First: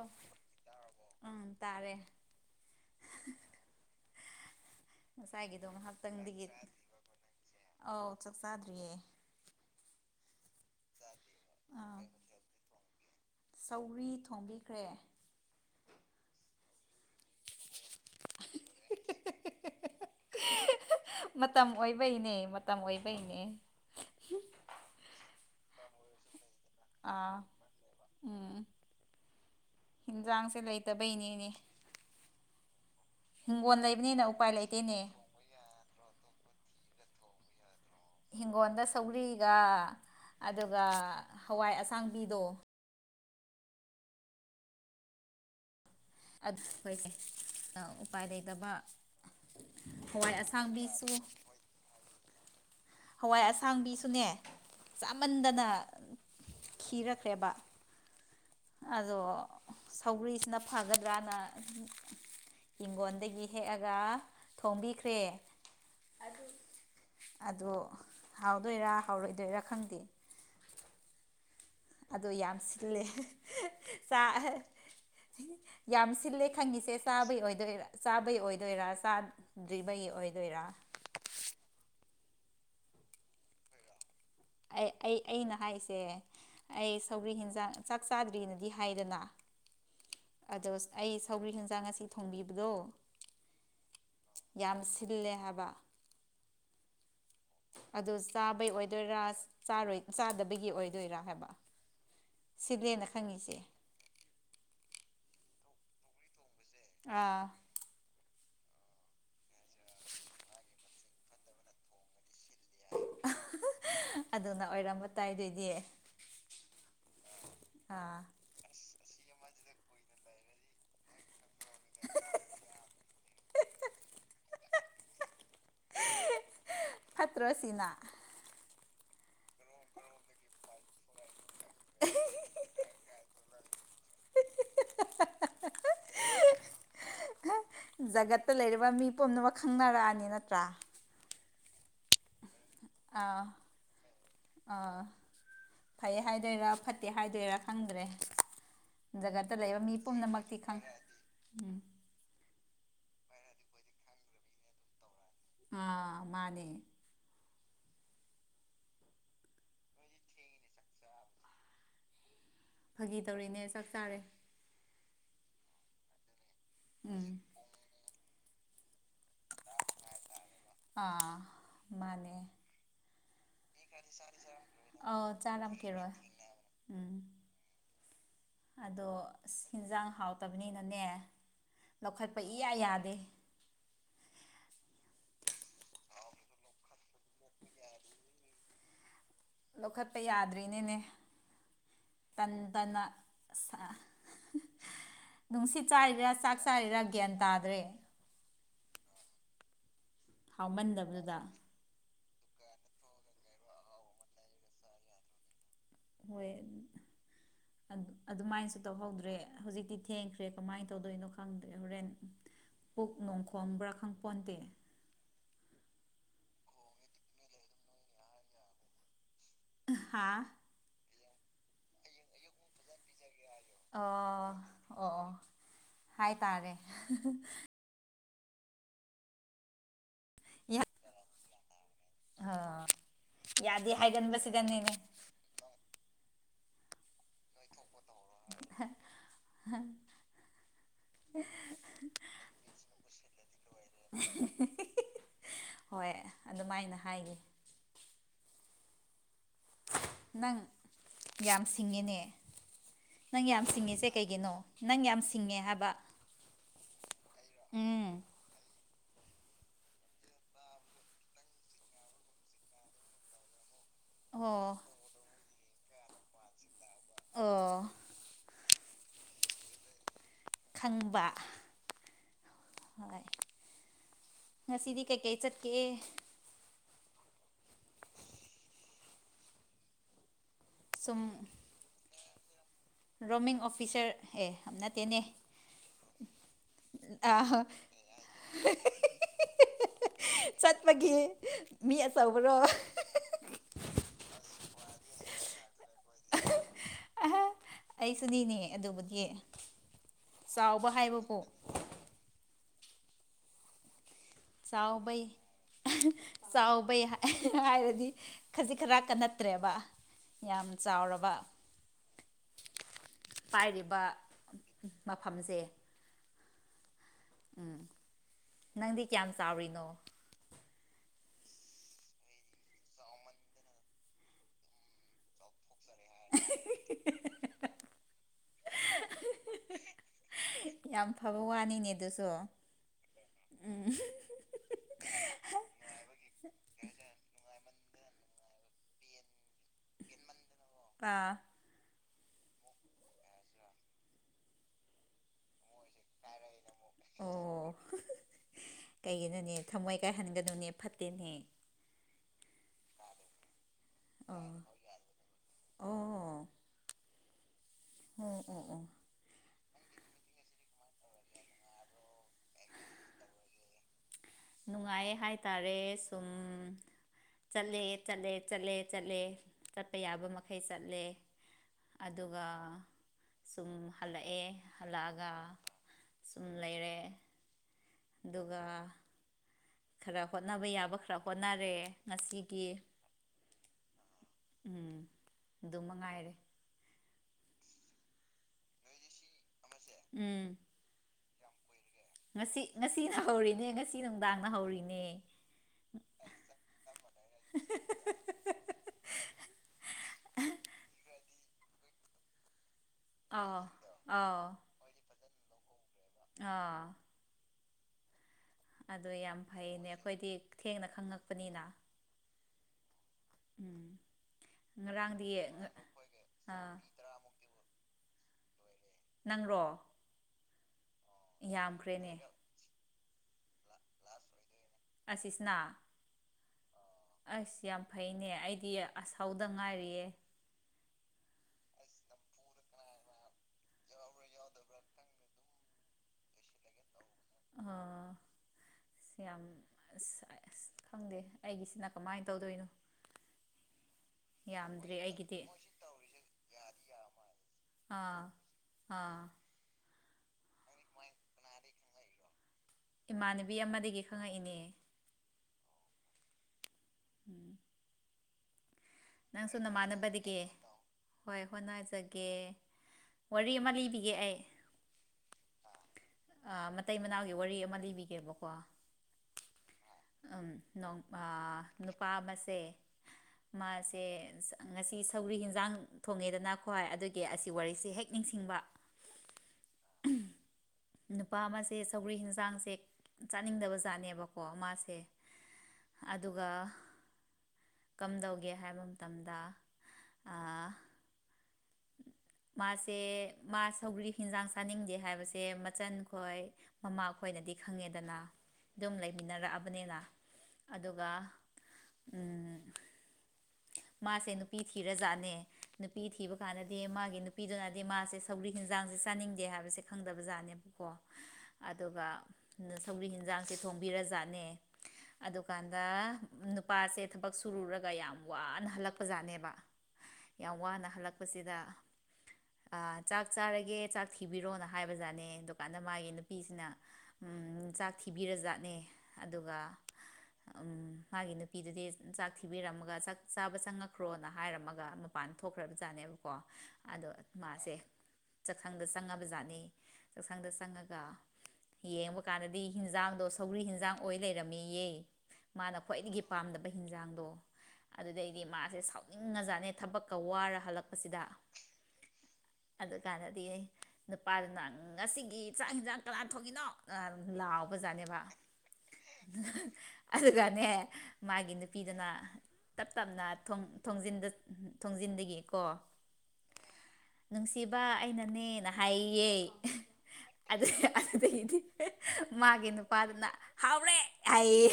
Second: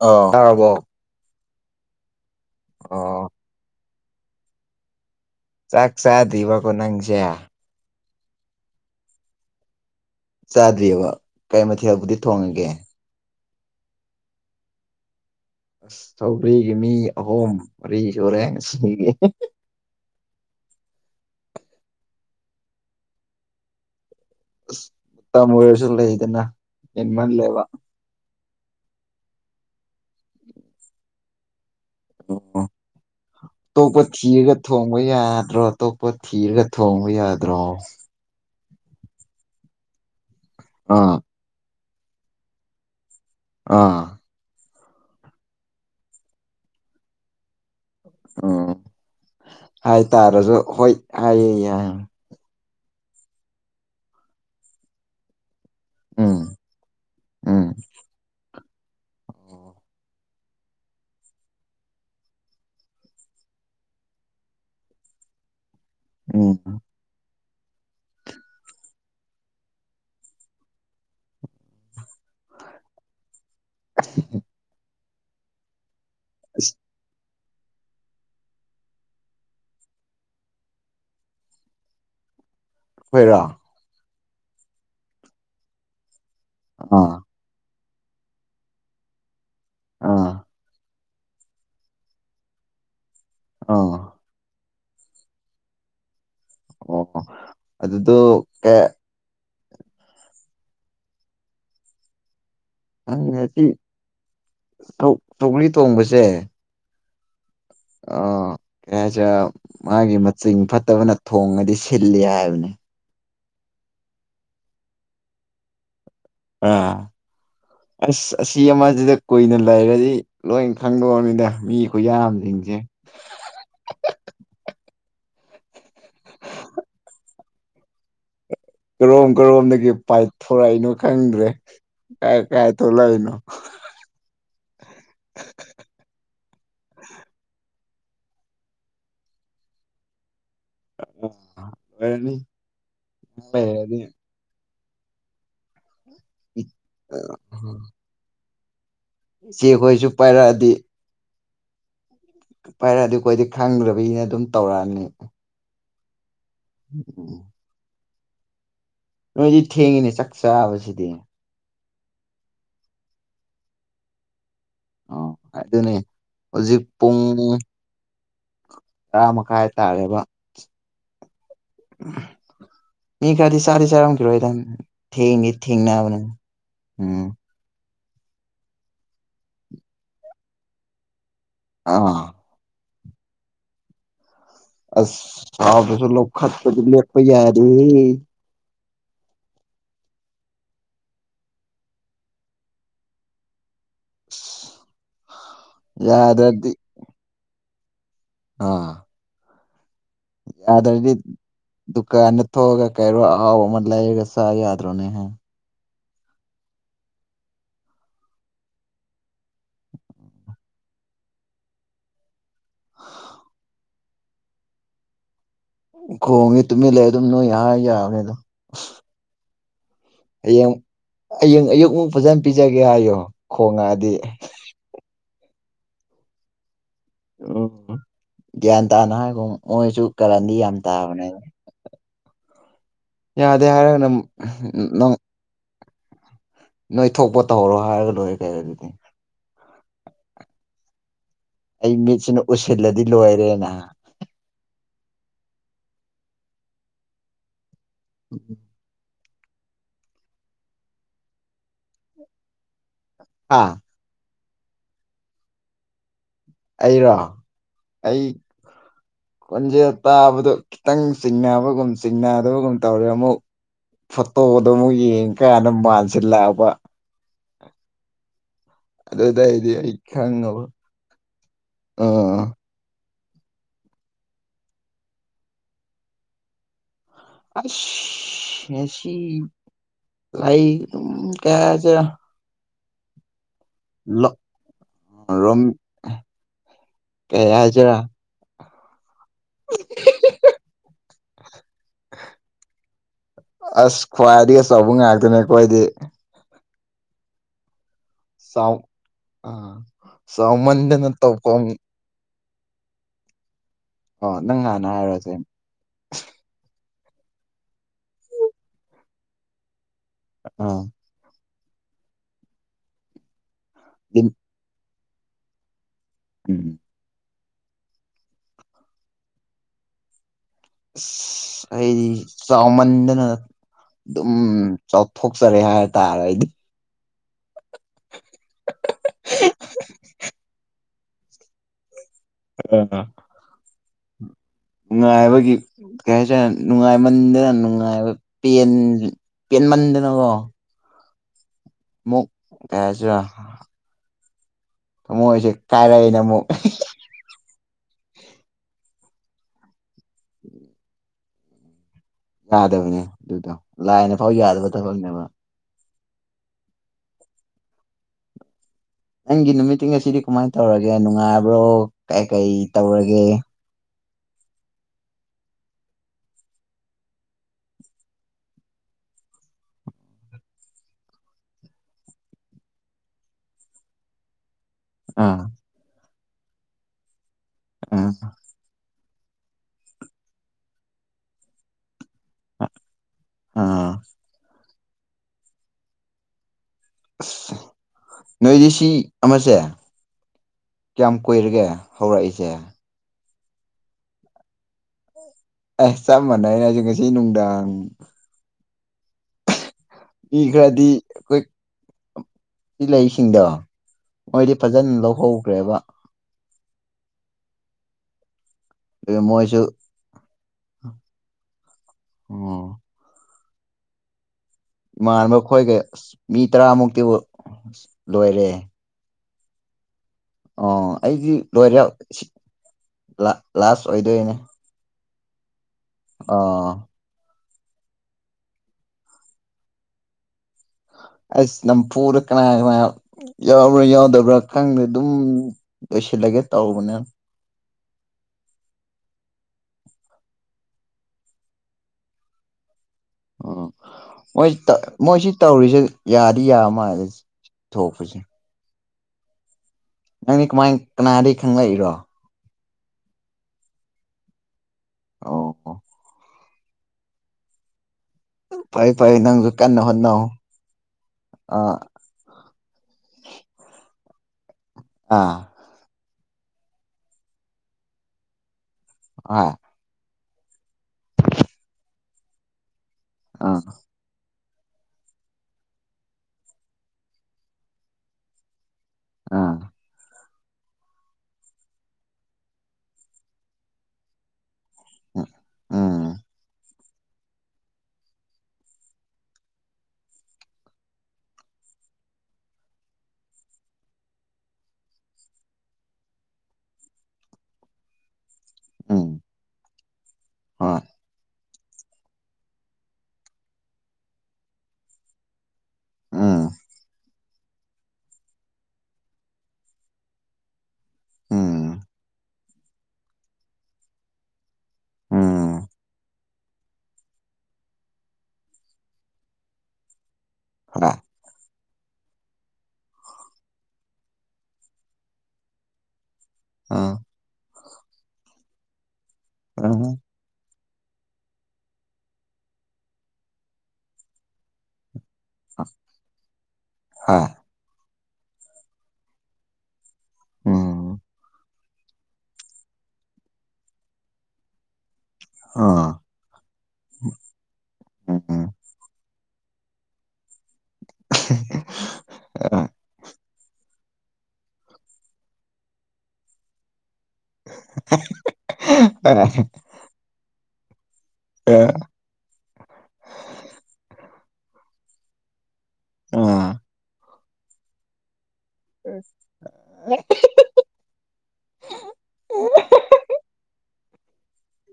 ꯑ ꯇꯥꯔꯕꯣ ꯇꯥꯔꯦ ꯑꯣ ꯉꯁꯥꯏꯒꯤꯗꯣ ꯆꯥꯛ ꯉꯥꯏꯍꯥꯛꯇꯪꯗꯒꯤ ꯆꯥꯗ꯭ꯔꯤꯕꯀꯣ ꯅꯪꯁꯦ ꯑꯧ ꯆꯥꯛ ꯆꯥꯗ꯭ꯔꯤꯌꯦ ꯆꯥꯗ꯭ꯔꯤꯑꯦꯕ ꯀꯩ ꯑꯥ ꯃꯊꯦꯜꯕꯨꯗꯤ ꯊꯣꯡꯉꯒꯦ ꯁꯧꯒ꯭ꯔꯤ ꯊꯣꯡꯕꯤꯈ꯭ꯔꯦ ꯁꯧꯒ꯭ꯔꯤꯒꯤ ꯃꯤ ꯑꯍꯨꯝ ꯃꯔꯤ ꯁꯨꯔꯦ ꯉꯁꯤꯒꯤ ꯃꯇꯝ ꯑꯣꯏꯕꯩꯅꯦ ꯃꯇꯝ ꯑꯣꯏꯕꯩꯅꯦ ꯑꯁ ꯃꯇꯝ ꯑꯣꯏꯔꯁꯨ ꯂꯩꯗꯅ ꯑꯥ ꯍꯦꯟꯃꯜꯂꯦꯕ ꯎꯝ ꯍꯦꯟꯖꯥꯡꯁꯦ ꯂꯩꯇꯕꯩꯅꯤꯅꯦ ꯑꯇꯣꯞꯄ ꯂꯩꯕꯅꯤꯅ ꯎꯄꯥꯏ ꯊꯤꯔꯒ ꯊꯣꯡꯕ ꯂꯩꯇꯦꯅꯦ ꯌꯥꯗ꯭ꯔꯣ ꯑꯇꯣꯞꯄ ꯊꯤꯔꯒ ꯊꯣꯡꯕ ꯌꯥꯗ꯭ꯔꯣ ꯏꯪꯈꯣꯜꯗ ꯁꯧꯒ꯭ꯔꯤꯒ ꯑꯗꯨꯒ ꯑꯥ ꯍꯋꯥꯏ ꯑꯁꯥꯡꯕꯤꯗꯣ ꯑꯥ ꯑꯗꯨ ꯑꯣꯏꯌꯦ ꯎꯄꯥꯏ ꯂꯩꯇꯕ ꯎꯝ ꯍꯋꯥꯏ ꯍꯥꯏꯇꯥꯔꯁꯨ ꯍꯣꯏ ꯑꯁꯥꯡꯕꯤꯁꯨ ꯍꯥꯏꯌꯦ ꯌꯥꯏ ꯍꯋꯥꯏ ꯑꯁꯥꯡꯕꯤꯁꯨꯅꯦ ꯆꯥꯃꯟꯗꯅ ꯎꯝ ꯈꯤꯔꯛꯈ꯭ꯔꯦꯕ ꯎꯝ ꯑꯗꯣ ꯁꯧꯒ꯭ꯔꯤꯁꯤꯅ ꯐꯒꯗ꯭ꯔꯅ ꯍꯤꯡꯒꯣꯜꯗꯒꯤ ꯍꯦꯛꯑꯒ ꯊꯣꯡꯕꯤꯈ꯭ꯔꯦ ꯎꯝ ꯑꯗꯣ ꯍꯥꯎꯗꯣꯏꯔꯥ ꯍꯥꯎꯔꯣꯏꯗꯣꯏꯔꯥ ꯈꯪꯗꯦ ꯑꯗꯣ ꯌꯥꯝ ꯁꯤꯜꯂꯦ ꯆꯥ ꯌꯥꯝ ꯁꯤꯜꯂꯦ ꯑꯁ ꯈꯪꯉꯤꯁꯦ ꯆꯥꯕꯩ ꯑꯣꯏꯗꯣꯏꯔꯥ ꯆꯥꯕꯩ ꯑꯣꯏꯗꯣꯏꯔꯥ ꯆꯥꯗ꯭ꯔꯤꯕꯒꯤ ꯑꯣꯏꯗꯣꯏꯔꯥ ꯈꯣꯏꯔꯣ ꯑꯩ ꯑꯩ ꯑꯩꯅ ꯍꯥꯏꯁꯦ ꯑꯩ ꯑꯥ ꯁꯧꯒ꯭ꯔꯤ ꯍꯦꯟꯖꯥꯡ ꯆꯥꯛ ꯆꯥꯗ꯭ꯔꯤꯅꯗꯤ ꯍꯥꯏꯗꯅ ꯑꯥ ꯑꯗꯣ ꯑꯩ ꯁꯧꯒ꯭ꯔꯤ ꯍꯦꯟꯖꯥꯡ ꯉꯁꯤ ꯊꯣꯡꯕꯤꯕꯗꯣ ꯑꯥ ꯌꯥꯝ ꯁꯤꯜꯂꯦ ꯍꯥꯏꯕ ꯑꯣ ꯑꯣ ꯑꯗꯨ ꯆꯥꯕꯩ ꯑꯣꯏꯗꯣꯏꯔꯥ ꯆꯥꯗꯕꯒꯤ ꯑꯣꯏꯗꯣꯏꯔꯥ ꯍꯥꯏꯕ ꯁꯤꯜꯂꯦꯅ ꯪ ꯈꯪꯉꯤꯁꯦ ꯉꯁꯤ ꯁꯧꯒꯔꯤ ꯊꯣꯡꯕꯁꯦ ꯑꯥ ꯑ ꯀꯩ ꯍꯥꯏꯁꯦ ꯃꯥꯒꯤ ꯃꯆꯤꯡ ꯐꯠꯇꯕꯅꯥ ꯊꯣꯡꯉꯗꯤ ꯁꯤꯜꯂꯤ ꯍꯥꯏꯕꯅꯤ ꯑꯗꯨꯅ ꯑꯣꯏꯔꯝꯕ ꯇꯥꯏ ꯑꯗꯣꯏꯗꯤ ꯑꯥ ꯑꯁ ꯑꯁꯤ ꯑꯃꯁꯤꯗ ꯀꯨꯏꯅ ꯂꯩꯔꯗꯤ ꯂꯣꯏ ꯈꯪꯗꯣꯛꯑꯅꯤꯗ ꯃꯤ ꯈꯨꯌꯥꯝꯁꯤꯡꯁꯦ ꯐꯠꯇ꯭ꯔꯣꯑꯁꯤꯅ ꯀꯔꯣꯝ ꯀꯔꯣꯝꯗꯒꯤ ꯄꯥꯏ ꯊꯣꯔꯛꯏꯅꯣ ꯈꯪꯗ꯭ꯔꯦ ꯀꯥꯏ ꯀꯥꯏ ꯊꯣꯛꯂꯛꯏꯅꯣ [unintelligible] ꯖꯒꯠꯇꯥ ꯂꯩꯔꯤꯕ ꯃꯤ ꯄꯨꯝꯅꯃꯛ ꯈꯪꯅꯔꯛꯑꯅꯤ ꯅꯠꯇ꯭ꯔꯥ ꯑ ꯀꯅꯤ [unintelligible] ꯑꯥ ꯑꯥ ꯐꯩ ꯍꯥꯏꯗꯣꯏꯔꯥ ꯐꯠꯇꯦ ꯍꯥꯏꯗꯣꯏꯔꯥ ꯈꯪꯗ꯭ꯔꯦ ꯖꯒꯠꯇ ꯏꯆꯦ ꯂꯩꯕ ꯃꯤ ꯈꯣꯏꯁꯨ ꯄꯨꯝꯅꯃꯛꯇꯤ ꯄꯥꯏꯔꯛꯑꯗꯤ ꯈꯪ ꯎꯝ ꯄꯥꯏꯔꯛꯑꯗꯤ ꯑꯈꫭꯏꯗꯤ ꯈꯪꯗ꯭ꯔꯕꯒꯤꯅ ꯑꯗꯨꯝ ꯇꯧꯔꯛꯑꯅꯤ ꯑꯥ ꯃꯥꯅꯦ [unintelligible] ꯅꯣꯏꯗꯤ ꯊꯦꯡꯉꯤꯅꯦ ꯆꯥꯛ ꯆꯥꯕꯁꯤꯗꯤ ꯐꯥꯒꯤ ꯇꯧꯔꯤꯅꯦ ꯆꯥꯛ ꯆꯥꯔꯦ ꯑꯥ ꯑꯗꯨꯅꯦ ꯍꯧꯖꯤꯛ ꯎꯝ ꯄꯨꯡ ꯇꯔꯥ ꯃꯈꯥꯏ ꯇꯥꯔꯦꯕ ꯑꯥ ꯃꯥꯅꯦ ꯃꯤ ꯈꯔꯗꯤ ꯆꯥꯔꯗꯤ ꯆꯥꯔꯝꯈꯤꯔꯣꯏꯗ ꯑꯧ ꯊꯦꯡꯗꯤ ꯆꯥꯔꯝꯈꯤꯔꯣꯏ ꯊꯦꯡꯅꯕꯅꯦ ꯎꯝ ꯑꯗꯣ ꯑꯁ ꯍꯦꯟꯖꯥꯡ ꯍꯥꯎꯇꯕꯅꯤꯅꯅꯦ ꯑꯥ ꯂꯧꯈꯠꯄ ꯏꯌꯥ ꯌꯥꯗꯦ ꯑꯁ ꯍꯥꯎꯇ꯭ꯔꯥꯁꯨ ꯂꯧꯈꯠꯄꯗꯤ ꯂꯦꯛꯄ ꯌꯥꯗꯤꯌ‌ꯦ ꯂꯧꯈꯠꯄ ꯌꯥꯗ꯭ꯔꯤꯅꯤꯅꯦ ꯇꯟ ꯇꯟꯅꯥ ꯅꯨꯡꯁꯤꯠ ꯆꯥꯔꯤꯔꯥ ꯆꯥꯛ ꯌꯥꯗ꯭ꯔꯗꯤ ꯆꯥꯔꯤꯔꯥ ꯒ꯭ꯌꯥꯟ ꯇꯥꯗ꯭ꯔꯦ ꯑꯥ ꯌꯗꯔꯥꯗꯤ ꯍꯥꯎꯃꯟꯗꯕꯗꯨꯗ ꯗꯨꯀꯥꯟꯗꯥ ꯊꯣꯛꯒ ꯀꯩꯅꫭ ꯑꯥꯎꯕ ꯑꯃꯥ ꯂꯩꯔꯒ ꯆꯕꯥ ꯌꯥꯗꯔꯣꯅꯦ ꯍꯥ ꯃꫭꯏ ꯑꯅꯤ ꯑꯗꯨꯃꯥꯏꯅꯁꯨ ꯇꯧꯍꯧꯗ꯭ꯔꯦ ꯍꯧꯖꯤꯛꯇꯤ ꯊꯦꯡꯈ꯭ꯔꯦ ꯀꯃꯥꯏꯅ ꯇꯧꯗꯣꯏꯅꯣ ꯈꯪꯗ꯭ꯔꯦ ꯍꯣꯔꯦꯟ ꯄꯨꯛ ꯅꯨꯡ ꯈꯣꯡꯕ꯭ꯔꯥ ꯈꯪꯄꯣꯟꯇ‌ꯦ ꯈꯣꯡꯉꯤ ꯇꯨꯃꯤꯟ ꯂꯩ ꯑꯗꯨꯝ ꯅꯣꯏ ꯌꯥ [unintelligible] ꯌꯥꯕꯅꯤ ꯑꯗꯨꯝ ꯍꯥ ꯍꯌꯦꯡ ꯍꯌꯦꯡ ꯑꯌꯨꯛꯃꯨꯛ ꯐꯖꯅ ꯄꯤꯖꯒꯦ ꯍꯥꯏꯌꯣ ꯈꯣꯡꯉꯛꯑꯗꯤ ꯑꯣ ꯑꯣ ꯑꯣ ꯍꯥꯏꯇꯥꯔꯦ ꯎꯝ ꯒ꯭ꯌꯥꯟ ꯇꯥꯅ ꯍꯥꯏꯈꯣ ꯃꯣꯏꯁꯨ ꯀꯔꯟꯗꯤ ꯌꯥꯝ ꯇꯥꯕꯅꯦ ꯑꯥ ꯌꯥꯗꯦ ꯌꯥꯗ‌ꯦ ꯍꯥꯏꯔꯒꯅ ꯍꯥꯏꯒꯟꯕꯁꯤꯗꯅꯤꯅꯦ ꯅꯣꯏꯊꯣꯛꯄꯥ [unintelligible] ꯑꯩ ꯃꯤꯠꯁꯤꯅ ꯎꯨꯏꯁꯤꯜꯂꯗꯤ ꯂꯣꯏꯔꯦꯅꯍꯥ ꯍꯣꯏ ꯑꯗꯨꯃꯥꯏꯅ ꯍꯥꯏꯒ‌ꯦ ꯎꯝꯝ [unintelligible] ꯅꯪ ꯌꯥꯝ ꯁꯤꯡꯉꯤꯅꯦ ꯅꯪ ꯍꯥ ꯌꯥꯝ ꯁꯤꯡꯉꯤꯁꯦ ꯀꯩꯒꯤꯅꯣ ꯅꯪ ꯌꯥꯝ ꯁꯤꯡꯉꯦ ꯍꯥꯏꯕ ꯑꯩꯔꯣ ꯎꯝ ꯑꯩ ꯈꯣꯟꯖꯦꯜ ꯇꯥꯕꯗꯣ ꯈꯤꯇꯪ ꯆꯤꯡꯅꯕꯒꯨꯝ ꯆꯤꯡꯅꯗꯕꯒꯨꯝ ꯇꯧꯔꯦ ꯑꯃꯨꯛ ꯐꯣꯇꯣꯗꯣ ꯑꯣ ꯑꯃꯨꯛ ꯌꯦꯡ ꯀꯅ ꯃꯥꯟꯁꯤꯜꯂꯛꯑꯕ ꯑꯣ ꯑꯗꯨꯗꯩꯗꯤ ꯑꯩ ꯈꯡꯉꯕ ꯈꯪꯕꯥ ꯍꯣꯏ ꯉꯁꯤꯗꯤ ꯀꯩꯀꯩ ꯆꯠꯀꯦ ꯑꯁ ꯉꯁꯤ ꯂꯩꯥꯏ ꯗꯨꯝ ꯁꯨꯝ ꯀꯩꯍꯥꯏꯖꯤꯔꯥ ꯔꯣꯃꯤꯡ ꯑꯣꯐ ꯑꯣꯐꯤꯁꯔ ꯂꯣ ꯑꯦ ꯅꯠꯇꯦꯅꯦ ꯔꯣꯝ ꯀꯩ ꯑꯍꯥ ꯍꯥꯏꯁꯤꯔꯥ ꯆꯠꯄꯒꯤ ꯃꯤ ꯑꯆꯧꯕ꯭ꯔꯣ ꯑꯁ ꯈ꯭ꯋꯥꯏꯗꯒꯤ ꯑꯆꯧꯕ ꯉꯥꯛꯇꯅꯦ ꯑꯩꯈꯣꯏꯗꯤ ꯑꯩꯁꯨꯅꯤꯅꯦ ꯆꯥꯎ ꯑꯗꯨꯕꯨꯗꯤ ꯑꯥ ꯆꯥꯎꯕ ꯆꯥꯎꯃꯟꯗꯅ ꯍꯥꯏꯕꯕꯨ ꯇꯧꯐꯝ ꯑꯣ ꯅꯪ ꯍꯥꯟꯅ ꯆꯥꯎꯕꯩ ꯍꯥꯏꯔꯣꯁꯦ ꯆꯥꯎꯕꯩ ꯍꯥꯏꯔꯗꯤ ꯈꯖꯤꯛ ꯈꯔꯥꯛꯀ ꯅꯠꯇ꯭ꯔꯦꯕ ꯌꯥꯝ ꯑꯥ ꯆꯥꯎꯔꯕ ꯄꯥꯏꯔꯤꯕ ꯃꯐꯝꯁꯦ [inaudible] ꯎꯝ ꯅꯪꯗꯤ ꯀꯌꯥꯝ ꯆꯥꯎꯔꯤꯅꯣ ꯑꯁ ꯑꯩꯗꯤ ꯆꯥꯎꯃꯟꯗꯅ ꯑꯗꯨꯝ ꯆꯥꯎꯊꯣꯛꯆꯔꯦ ꯍꯥꯏꯇꯥꯔꯦ ꯑꯩꯗꯤ [inaudible] ꯌꯥꯝ ꯐꯕ ꯋꯥꯅꯤꯅꯦ ꯑꯗꯨꯁꯨ [inaudible] ꯎꯝ ꯅꯨꯡꯉꯥꯏꯕꯒꯤ ꯀꯩ ꯍꯥꯏꯁꯦꯔꯥ ꯅꯨꯡꯉꯥꯏꯃꯟꯗꯅ ꯅꯨꯡꯉꯥꯏꯕ ꯄꯦꯟ ꯄꯦꯟ ꯃꯟ ꯗꯅꯒꯣ ꯑꯥ ꯃꯣꯛ ꯀꯩ ꯍꯥꯏꯁꯦꯔꯥ ꯊꯃꯣꯏꯁꯦ ꯀꯥꯏꯔꯦ ꯑꯩꯅ ꯑꯃꯨꯛ ꯑꯣ ꯀꯩꯒꯤꯅꯣꯅꯦ ꯊꯝꯃꯣꯏ ꯀꯥꯏꯍꯟꯒꯅꯨꯅꯦ ꯐꯠꯇꯦꯅꯦ ꯌꯥꯗꯕꯅꯦ ꯑꯗꯨꯗꯣ ꯂꯥꯏꯅ ꯐꯥꯎ ꯑꯣ ꯌꯥꯗꯕ ꯊꯕꯛꯅꯦꯕ ꯑꯣ ꯎꯝ ꯎꯝ ꯎꯝ ꯅꯪꯒꯤ ꯅꯨꯃꯤꯠꯇꯤꯡ ꯑꯁꯤꯗꯤ ꯀꯃꯥꯏꯅ ꯇꯧꯔꯒꯦ ꯅꯨꯡꯉꯥꯏꯕ꯭ꯔꯣ ꯀꯩ ꯀꯩ ꯇꯧꯔꯒꯦ ꯅꯨꯡꯉꯥꯏꯌꯦ ꯍꯥꯏꯇꯥꯔꯦ ꯁꯨꯝ ꯆꯠꯂꯦ ꯆꯠꯂꯦ ꯆꯠꯂꯦ ꯆꯠꯂꯦ ꯆꯠꯄ ꯌꯥꯕ ꯃꯈꯩ ꯆꯠꯂꯦ ꯑꯗꯨꯒ ꯁꯨꯝ ꯍꯜꯂꯛꯑꯦ ꯍꯜꯂꯛꯑꯒ ꯑꯥ ꯁꯨꯝ ꯂꯩꯔꯦ ꯑꯥ ꯑꯗꯨꯒ ꯈꯔ ꯍꯣꯠꯅꯕ ꯌꯥꯕ ꯈꯔ ꯍꯣꯠꯅꯔꯦ ꯉꯁꯤꯒꯤ ꯑꯥ ꯎꯝ ꯑꯗꯨ ꯃꯉꯥꯏꯔꯦ ꯑꯁ ꯅꯣꯏꯗꯤ ꯁꯤ ꯑꯃꯁꯦ ꯎꯝ ꯀꯌꯥꯝ ꯀꯨꯏꯔꯒꯦ ꯍꯧꯔꯛꯏꯁꯦ ꯉꯁꯤ ꯉꯁꯤꯅ ꯍꯧꯔꯤꯅꯦ ꯉꯁꯤ ꯅꯨꯡꯗꯥꯡꯅ ꯍꯧꯔꯤꯅꯦ ꯑꯦ ꯆꯞ ꯃꯥꯟꯅꯩ ꯑꯩꯁꯨ ꯉꯁꯤ ꯅꯨꯡꯗꯥꯡ ꯃꯤ ꯈ꯭ꯔꯗꯤ ꯑꯩꯈꯣꯏ ꯂꯩꯁꯤꯡꯗꯣ ꯑꯥꯎ ꯑꯥꯎ ꯃꯣꯏꯗꯤ ꯐꯖ ꯐꯖꯅ ꯂꯧꯍꯧꯈ꯭ꯔꯦꯕ ꯑꯥ ꯑꯗꯨ ꯌꯥꯝ ꯐꯩꯅꯦ ꯑꯩꯈꯣꯏꯗꯤ ꯊꯦꯡꯅ ꯈꯪꯉꯛꯄꯅꯤꯅ ꯑꯝ ꯎꯝ ꯉꯔꯥꯡꯗꯤ ꯏꯃꯥꯟꯅꯕ ꯈꯣꯏꯒ ꯑꯁ ꯃꯤ ꯑꯥ ꯇꯔꯥꯃꯨꯛꯇꯤ ꯂꯣꯏꯔꯦ ꯅꯪꯔꯣ ꯑꯣ ꯑꯩꯗꯤ ꯂꯣꯏꯔꯦ ꯌꯥꯝꯈ꯭ꯔꯦꯅꯦ ꯂꯥ ꯂꯥꯁ ꯑꯣꯏꯗꯣꯏꯅꯦ ꯑꯁꯤꯁꯅꯥ ꯑꯥ ꯑꯁ ꯌꯥꯝ ꯐꯩꯅꯦ ꯑꯩꯗꯤ ꯑꯁ ꯍꯧꯗ ꯉꯥꯏꯔꯤꯌꯦ ꯑꯁ ꯅꯝꯐꯨꯗ ꯀꯅꯥ ꯀꯅꯥ ꯌꯥꯎꯕ꯭ꯔꯥ ꯌꯥꯎꯗꯕ꯭ꯔꯥ ꯈꯪꯗ꯭ꯔꯦ ꯑꯗꯨꯝ ꯂꯣꯏꯁꯤꯜꯂꯒꯦ ꯇꯧꯕꯅꯦ ꯑꯥ ꯌꯥꯝ ꯑꯁ ꯑꯁ ꯈꯪꯗꯦ ꯑꯩꯒꯤꯁꯤꯅ ꯀꯃꯥꯏꯟ ꯇꯧꯗꯣꯏꯅꯣ ꯑꯥ ꯃꯣꯏ ꯌꯥꯝꯗ꯭ꯔꯤ ꯃꯣꯏ ꯁꯤ ꯑꯩꯒꯤꯗꯤ ꯇꯧꯔꯤꯁꯦ ꯌꯥꯗꯤ ꯌꯥ ꯃꯥꯜꯗꯦ ꯊꯣꯛꯄꯁꯦ ꯑꯥ ꯑꯥ ꯅꯪꯗꯤ ꯀꯃꯥꯏꯟ ꯀꯅꯥꯗꯩ ꯈꯪꯂꯛꯏꯔꯣ ꯏꯃꯥꯟꯅꯕꯤ ꯑꯃꯥꯗꯒꯤ ꯈꯪꯉꯛꯏꯅꯦ ꯑꯣ ꯑꯣ ꯎꯝ ꯄꯥꯏ ꯄꯥꯏ ꯅꯪꯁꯨ ꯅꯃꯥꯟꯅꯕꯗꯒꯤ ꯍꯣꯏ ꯑꯥ ꯍꯣꯠꯅꯖꯒꯦ ꯋꯥꯔꯤ ꯑꯃ ꯂꯤꯕꯤꯒꯦ ꯑꯩ ꯍꯥ ꯑꯥ ꯃꯇꯩ ꯃꯅꯥꯎꯒꯤ ꯋꯥꯔꯤ ꯑꯃꯥ ꯂꯤꯕꯤꯒꯦꯕꯀꯣ ꯑꯥ ꯎꯝ ꯅꯣꯡ ꯑꯥ ꯅꯨꯄꯥ ꯑꯃꯥꯁꯦ ꯑꯥ ꯃꯥ ꯁꯦ ꯉꯁꯤ ꯁꯧꯒ꯭ꯔꯤ ꯍꯦꯟꯖꯥꯡ ꯊꯣꯡꯉꯦꯗꯅ ꯑꯈꯣꯏ ꯑꯗꯨꯒꯤ ꯑꯁꯤ ꯋꯥꯔꯤꯁꯦ ꯍꯦꯛ ꯅꯤꯡꯁꯤꯡꯕ ꯑꯥ ꯅꯨꯄꯥ ꯑꯃꯁꯦ ꯁꯧꯒ꯭ꯔꯤ ꯍꯦꯟꯖꯥꯡꯁꯦ ꯆꯥꯅꯤꯡꯗꯕ ꯖꯥꯠꯅꯦꯕꯀꯣ ꯃꯥꯁ ꯁꯦ ꯎꯝ ꯑꯗꯨꯒ ꯀꯝꯗꯧꯒꯦ ꯍꯥꯏꯕ ꯃꯇꯝꯗ ꯑꯥ ꯃꯥꯁꯦ ꯃꯥ ꯁꯧꯒ꯭ꯔꯤ ꯍꯤꯟꯖꯥꯡ ꯆꯥꯅꯤꯡꯗꯦ ꯍꯥꯏꯕꯁꯦ ꯃꯆꯟ ꯈꯣꯏ ꯃꯃꯥ ꯈꯣꯏꯅꯗꯤ ꯈꯪꯉꯦꯗꯅ ꯑꯗꯨꯝ ꯎꯝ ꯂꯩꯃꯤꯟꯅꯔꯛꯑꯕꯅꯤꯅ ꯍꯣꯏ ꯑꯗꯨꯒ ꯑꯝ ꯃꯥꯁꯦ ꯅꯨꯄꯤ ꯊꯤꯔꯖꯥꯠꯅꯦ ꯅꯨꯄꯤ ꯊꯤꯕ ꯎꯝ ꯀꯥꯟꯗꯗꯤ ꯃꯥꯒꯤ ꯅꯨꯄꯤꯗꯨꯅꯗꯤ ꯃꯥꯁꯦ ꯁꯧꯒ꯭ꯔꯤ ꯍꯤꯟꯖꯥꯡꯁꯦ ꯆꯥꯅꯤꯡꯗꯦ ꯍꯥꯏꯕꯁꯦ ꯈꯪꯗꯕ ꯖꯥꯠꯅꯦꯕ ꯀꯣ ꯎꯝ ꯑꯗꯨꯒ ꯁꯧꯒ꯭ꯔꯤ ꯍꯦꯟꯖꯥꯡꯁꯦ ꯊꯣꯡꯕꯤꯔ ꯖꯥꯠꯅꯦ ꯎꯝ ꯑꯗꯨꯀꯥꯟꯗ ꯅꯨꯄꯥꯁꯦ ꯊꯥꯕꯛ ꯁꯨꯔꯨꯔꯒ ꯌꯥꯝ ꯋꯥꯅ ꯍꯜꯂꯛꯄ ꯖꯥꯠꯅꯦꯕ ꯌꯥꯝ ꯋꯥꯅ ꯍꯣꯏ ꯍꯜꯂꯛ ꯄꯨꯁꯤꯗ ꯑꯥ ꯆꯥꯛ ꯆꯥꯔꯒꯦ ꯆꯥꯛ ꯊꯤꯕꯤꯔꯣꯅ ꯍꯥꯏꯕ ꯖꯥꯠꯅꯦ ꯑꯗꯨꯀꯥꯟꯗ ꯃꯥꯒꯤ ꯅꯨꯞ ꯄꯤꯁꯤꯅ ꯎꯝ ꯑꯝ ꯆꯥꯛ ꯊꯤꯕꯤꯔ ꯖꯥꯠꯅꯦ ꯑꯗꯨꯒ ꯎꯝ ꯍꯣꯏ ꯎꯝ ꯑꯝ ꯃꯥꯒꯤ ꯅꯨꯄꯤꯗꯨꯗꯤ ꯆꯥꯛ ꯊꯤꯕꯤꯔꯝꯃꯒ ꯆꯥꯛ ꯆꯥꯕ ꯆꯪꯉꯛꯈ꯭ꯔꯣꯅ ꯍꯥꯏꯔꯝꯃꯒ ꯃꯄꯥꯟ ꯊꯣꯛꯈ꯭ꯔꯕ ꯖꯥꯠꯅꯦꯕꯀꯣ ꯑꯗꯣ ꯑꯥ ꯃꯥꯁꯦ ꯆꯛꯈꯪꯗ ꯆꯪꯉꯕꯖꯥꯠꯅꯤ ꯆꯥꯛꯁꯥꯡꯗ ꯎꯝ ꯆꯪꯉꯒ ꯌꯦꯡꯕ ꯀꯥꯟꯗꯗꯤ ꯍꯤꯟꯖꯥꯡꯗꯣ ꯁꯧꯒ꯭ꯔꯤ ꯍꯤꯟꯖꯥꯡ ꯑꯣꯏ ꯂꯩꯔꯝꯃꯦꯌꯦ ꯃꯥꯅ ꯈ꯭ꯋꯥꯏꯗꯒꯤ ꯄꯥꯝꯗꯕ ꯍꯤꯟꯖꯥꯡꯗꯣ ꯑꯗꯨꯗꯩꯗꯤ ꯃꯥꯁꯦ ꯁꯥꯎꯅꯤꯡꯉꯖꯥꯠꯅꯦ ꯊꯕꯛꯀ ꯋꯥꯔ ꯍꯥ ꯑꯁꯤꯗ ꯑꯗꯨꯀꯥꯟꯗꯗꯤ ꯅꯨꯄꯥꯗꯨꯅ ꯉꯁꯤꯒꯤ ꯆꯥꯛ ꯌꯦꯟꯁꯥꯡ ꯀꯅꯥ ꯊꯣꯛꯏꯅꯣ ꯂꯥꯎꯕꯥꯖꯠꯅꯦꯕ ꯑꯗꯨꯒ ꯑꯗꯨꯒꯅꯦ ꯃꯥꯒꯤ ꯅꯨꯄꯤꯗꯨꯅ ꯇꯞ ꯇꯞꯅ ꯊꯣꯡ ꯊꯣꯡꯖꯤꯟꯗ ꯊꯣꯡꯖꯤꯟꯗꯒꯤꯀꯣ ꯎꯝ ꯅꯨꯡꯁꯤꯕ ꯑꯩꯅꯅꯦ ꯍꯥꯏꯌꯦꯌꯦ ꯑꯗꯨ ꯑꯗꯨꯗꯒꯤꯗꯤ ꯃꯥꯒꯤ ꯅꯨꯄꯥꯗꯨꯅ ꯍꯥꯎꯔꯦ ꯍꯥꯏꯌꯦ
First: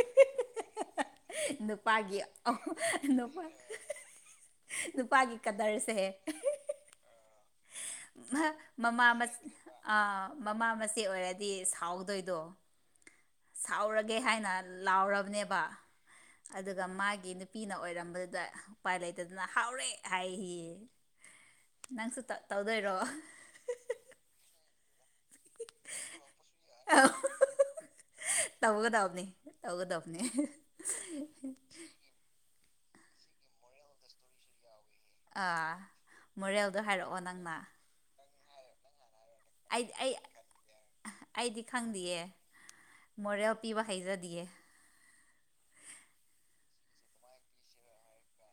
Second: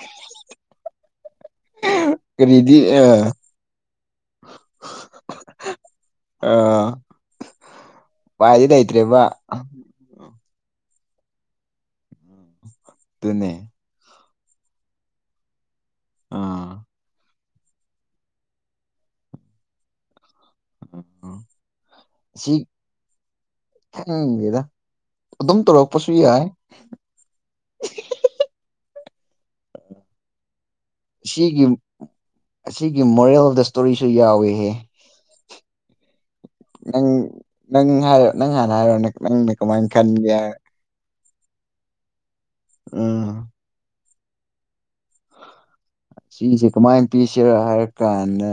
[unintelligible] ꯅꯨꯄꯥꯒꯤ ꯀꯔꯤꯗꯤ ꯑ ꯅꯨꯄꯥ ꯅꯨꯄꯥꯒꯤ ꯀꯗꯔꯁꯦ ꯑ ꯎꯄꯥꯏꯗꯤ ꯃꯃꯥ ꯂꯩꯇ꯭ꯔꯦꯕ ꯃꯁ ꯑꯥ ꯃꯃꯥ ꯃꯆꯦ ꯑꯣꯏꯔꯗꯤ ꯁꯥꯎꯗꯣꯏꯗꯣ ꯑꯗꯨꯅꯦ ꯂꯥꯎꯔꯒꯦ ꯍꯥꯏꯅ ꯂꯧꯔꯕꯅꯦꯕꯥ ꯑꯥ ꯑꯗꯨꯒꯥ ꯃꯥꯒꯤ ꯅꯨꯞ ꯄꯤꯅ ꯑꯣꯏꯔꯝꯕꯗꯨꯗ ꯎꯄꯥꯏ ꯂꯩꯇꯗꯅ ꯍꯥꯎꯔꯦ ꯍꯥꯏꯌꯦꯌꯦ ꯅꯪꯁꯨ ꯇꯧ ꯇꯧꯗꯣꯏꯔꯣ ꯈꯪꯗꯦꯗꯥ ꯑꯗꯨꯝ ꯇꯧꯔꯛꯄꯁꯨ ꯌꯥꯏ ꯑ ꯇꯧꯒꯗꯕꯅꯤ ꯇꯧꯒꯗꯕꯅꯤ ꯁꯤꯒꯤꯝ ꯑꯁꯤꯒꯤ ꯃꯣꯔꯦꯜ ꯗ ꯏꯁꯇꯣꯔꯤꯁꯨ ꯌꯥꯎꯌꯦꯍꯦ ꯑꯥ ꯃꯣꯔꯦꯜꯗꯣ ꯅꯪ ꯍꯥꯏꯔꯛꯑꯣ ꯅꯪꯅ ꯅꯪ ꯍꯥꯏꯔ ꯅꯪ ꯍꯥꯟꯅ ꯍꯥꯏꯔꯣꯅꯦ ꯅꯪꯅ ꯑꯩ ꯀꯃꯥꯏꯅ ꯑꯩ ꯈꯟꯒꯦ ꯑꯩꯗꯤ ꯈꯪꯗꯌꯦ ꯎꯝ ꯃꯣꯔꯦꯜ ꯄꯤꯕ ꯍꯩꯖꯗꯤꯌꯦ ꯁꯤꯅꯤꯁꯦ ꯀꯃꯥꯏ ꯄꯤꯁꯤꯔ ꯍꯥꯏꯔ ꯀꯥꯟꯗ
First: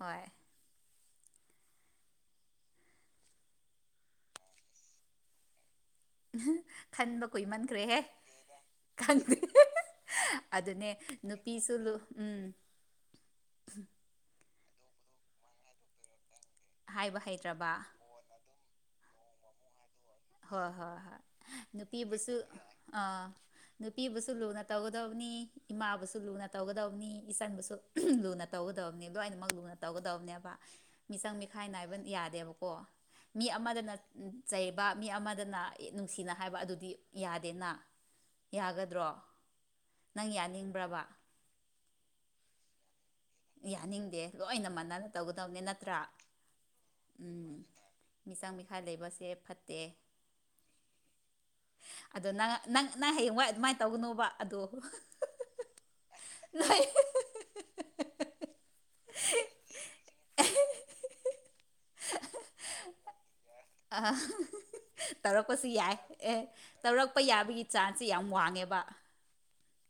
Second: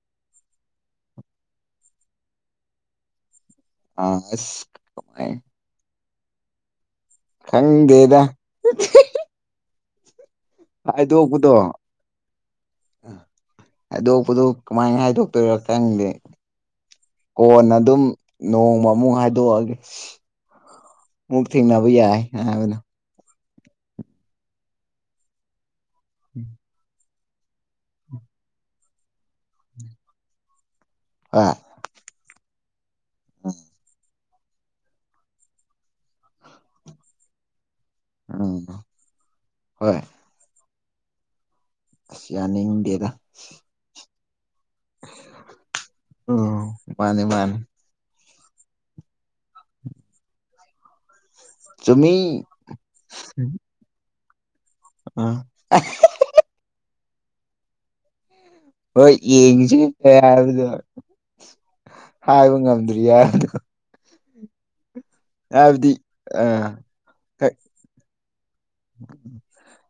ꯍꯣꯏ ꯑꯥ ꯑꯁ ꯀꯃꯥꯏ ꯈꯟꯕ ꯀꯨꯏꯃꯟꯈ꯭ꯔꯦꯍꯦ ꯈꯪꯗꯦꯗ ꯈꯪꯗꯦ ꯑꯗꯨꯅꯦ ꯍꯥꯏꯗꯣꯛꯄꯗꯣ ꯅꯨꯄꯤꯁꯨ ꯂꯨ ꯎꯝ ꯍꯥꯏꯗꯣꯛꯄꯗꯨ ꯀꯃꯥꯏꯅ ꯍꯥꯏꯗꯣꯛꯇꯣꯏꯔꯣ ꯈꯪꯗꯦ ꯍꯥꯏꯕ ꯍꯩꯇ꯭ꯔꯕ ꯀꯣꯟꯅ ꯑꯗꯨꯝ ꯅꯣꯡꯃ ꯑꯃꯨꯨꯡ ꯍꯥꯏꯗꯣꯛꯑꯒꯦ ꯍꯣꯏ ꯍꯣꯏ ꯍꯣꯏ ꯑꯃꯨꯛ ꯊꯦꯡꯅꯕ ꯌꯥꯏ ꯅꯨꯄꯤꯕꯨꯁꯨ ꯍꯥꯏꯕꯗꯣ ꯑ ꯅꯨꯄꯤꯕꯨꯁꯨ ꯂꯨꯅ ꯇꯧꯒꯗꯕꯅꯤ ꯏꯃꯥꯕꯨꯁꯨ ꯂꯨꯅ ꯇꯧꯒꯗꯕꯅꯤ ꯏꯆꯟꯕꯨꯁꯨ ꯂꯨꯅ ꯇꯧꯒꯗꯕꯅꯤ ꯂꯣꯏꯅꯃꯛ ꯂꯨꯅ ꯇꯧꯒꯗꯕꯅꯦꯕ ꯃꯤꯆꯪ ꯍꯣꯏ ꯃꯤꯈꯥꯏ ꯅꯥꯏꯕ ꯌꯥꯗꯦꯕꯀꯣ ꯃꯤ ꯑꯃꯗꯅ ꯆꯩ ꯕ ꯃꯤ ꯑꯃꯗꯅ ꯅꯨꯡꯁꯤꯅ ꯍꯥꯏꯕ ꯑꯗꯨꯗꯤ ꯌꯥꯗꯦꯅ ꯎꯝ ꯌꯥꯒꯗ꯭ꯔꯣ ꯍꯣꯏ ꯅꯪ ꯌꯥꯅꯤꯡꯕ꯭ꯔꯕ ꯑꯁ ꯌꯥꯅꯤꯡꯗꯦꯗ ꯌꯥꯅꯤꯡꯗꯦ ꯂꯣꯏꯅ ꯃꯥꯟꯅꯅ ꯇꯧꯒꯗꯕꯅꯦ ꯅꯠꯇ꯭ꯔꯥ ꯎꯝ ꯃꯥꯅꯦ ꯎꯝ ꯃꯥꯅꯦ ꯃꯤꯆꯥꯡ ꯃꯤꯈꯥꯏ ꯂꯩꯕꯁꯦ ꯐꯠꯇꯦ ꯆꯨꯝꯃꯤ ꯑꯗꯣ ꯅꯪ ꯅꯪ ꯅꯪ ꯍꯌꯦꯡꯋꯥꯏ ꯑꯗꯨꯃꯥꯏꯅ ꯇꯧꯒꯅꯣꯕ ꯑꯗꯣ ꯑ ꯅꯣꯏ ꯍꯣꯏ ꯌꯦꯡꯉꯤꯁꯦ ꯀꯩꯍꯥꯏꯗꯣꯏꯅꯣ ꯍꯥꯏꯕ ꯉꯝꯗ꯭ꯔꯤ ꯍꯥꯏꯕꯗꯣ ꯑ ꯇꯧꯔꯛꯄꯁꯨ ꯍꯥꯏꯕꯗꯤ ꯌꯥꯏ ꯑꯦ ꯑꯥ ꯇꯧꯔꯛꯄ ꯌꯥꯕꯒꯤ ꯆꯥꯟꯁꯁꯦ ꯌꯥꯝ ꯋꯥꯡꯉꯦꯕ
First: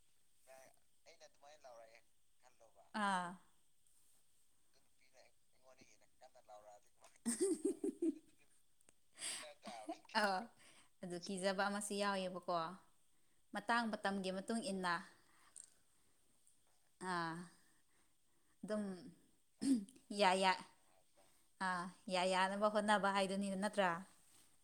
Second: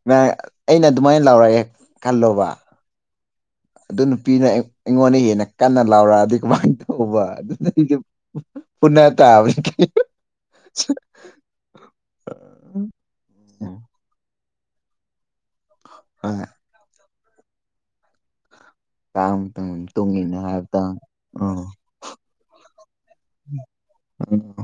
ꯅ ꯑꯩꯅ ꯑꯗꯨꯃꯥꯏꯅ ꯂꯥꯎꯔꯒꯦ ꯈꯜꯂꯣꯕ ꯑꯥ ꯑꯗꯨ ꯅꯨꯄꯤꯅ ꯑꯩꯉꯣꯟꯗꯏ ꯍꯦꯟꯅ ꯀꯟꯅ ꯂꯥꯎꯔꯛꯑꯗꯤ ꯀꯃꯥꯏ ꯇꯧꯕ ꯑꯗꯨ ꯒꯨꯅꯠ ꯑꯥ ꯀꯤꯖꯕ ꯑꯃꯁꯨ ꯌꯥꯎꯋꯦꯕꯀꯣ ꯃꯇꯥꯡ ꯃꯇꯝꯒꯤ ꯃꯇꯨꯡ ꯏꯟꯅ ꯍꯣꯏ ꯑꯥ ꯗꯨꯝ ꯇꯥꯡ ꯇꯨꯡ ꯇꯨꯡ ꯌꯥ ꯏꯟꯅ ꯌꯥ ꯍꯥꯏꯕ ꯇꯥꯡ ꯎꯝ ꯑꯥ ꯌꯥ ꯌꯥꯅꯕꯀꯣ ꯍꯣꯠꯅꯕ ꯍꯥꯏꯗꯨꯅꯤ ꯅꯠꯇ꯭ꯔꯥ [inaudible]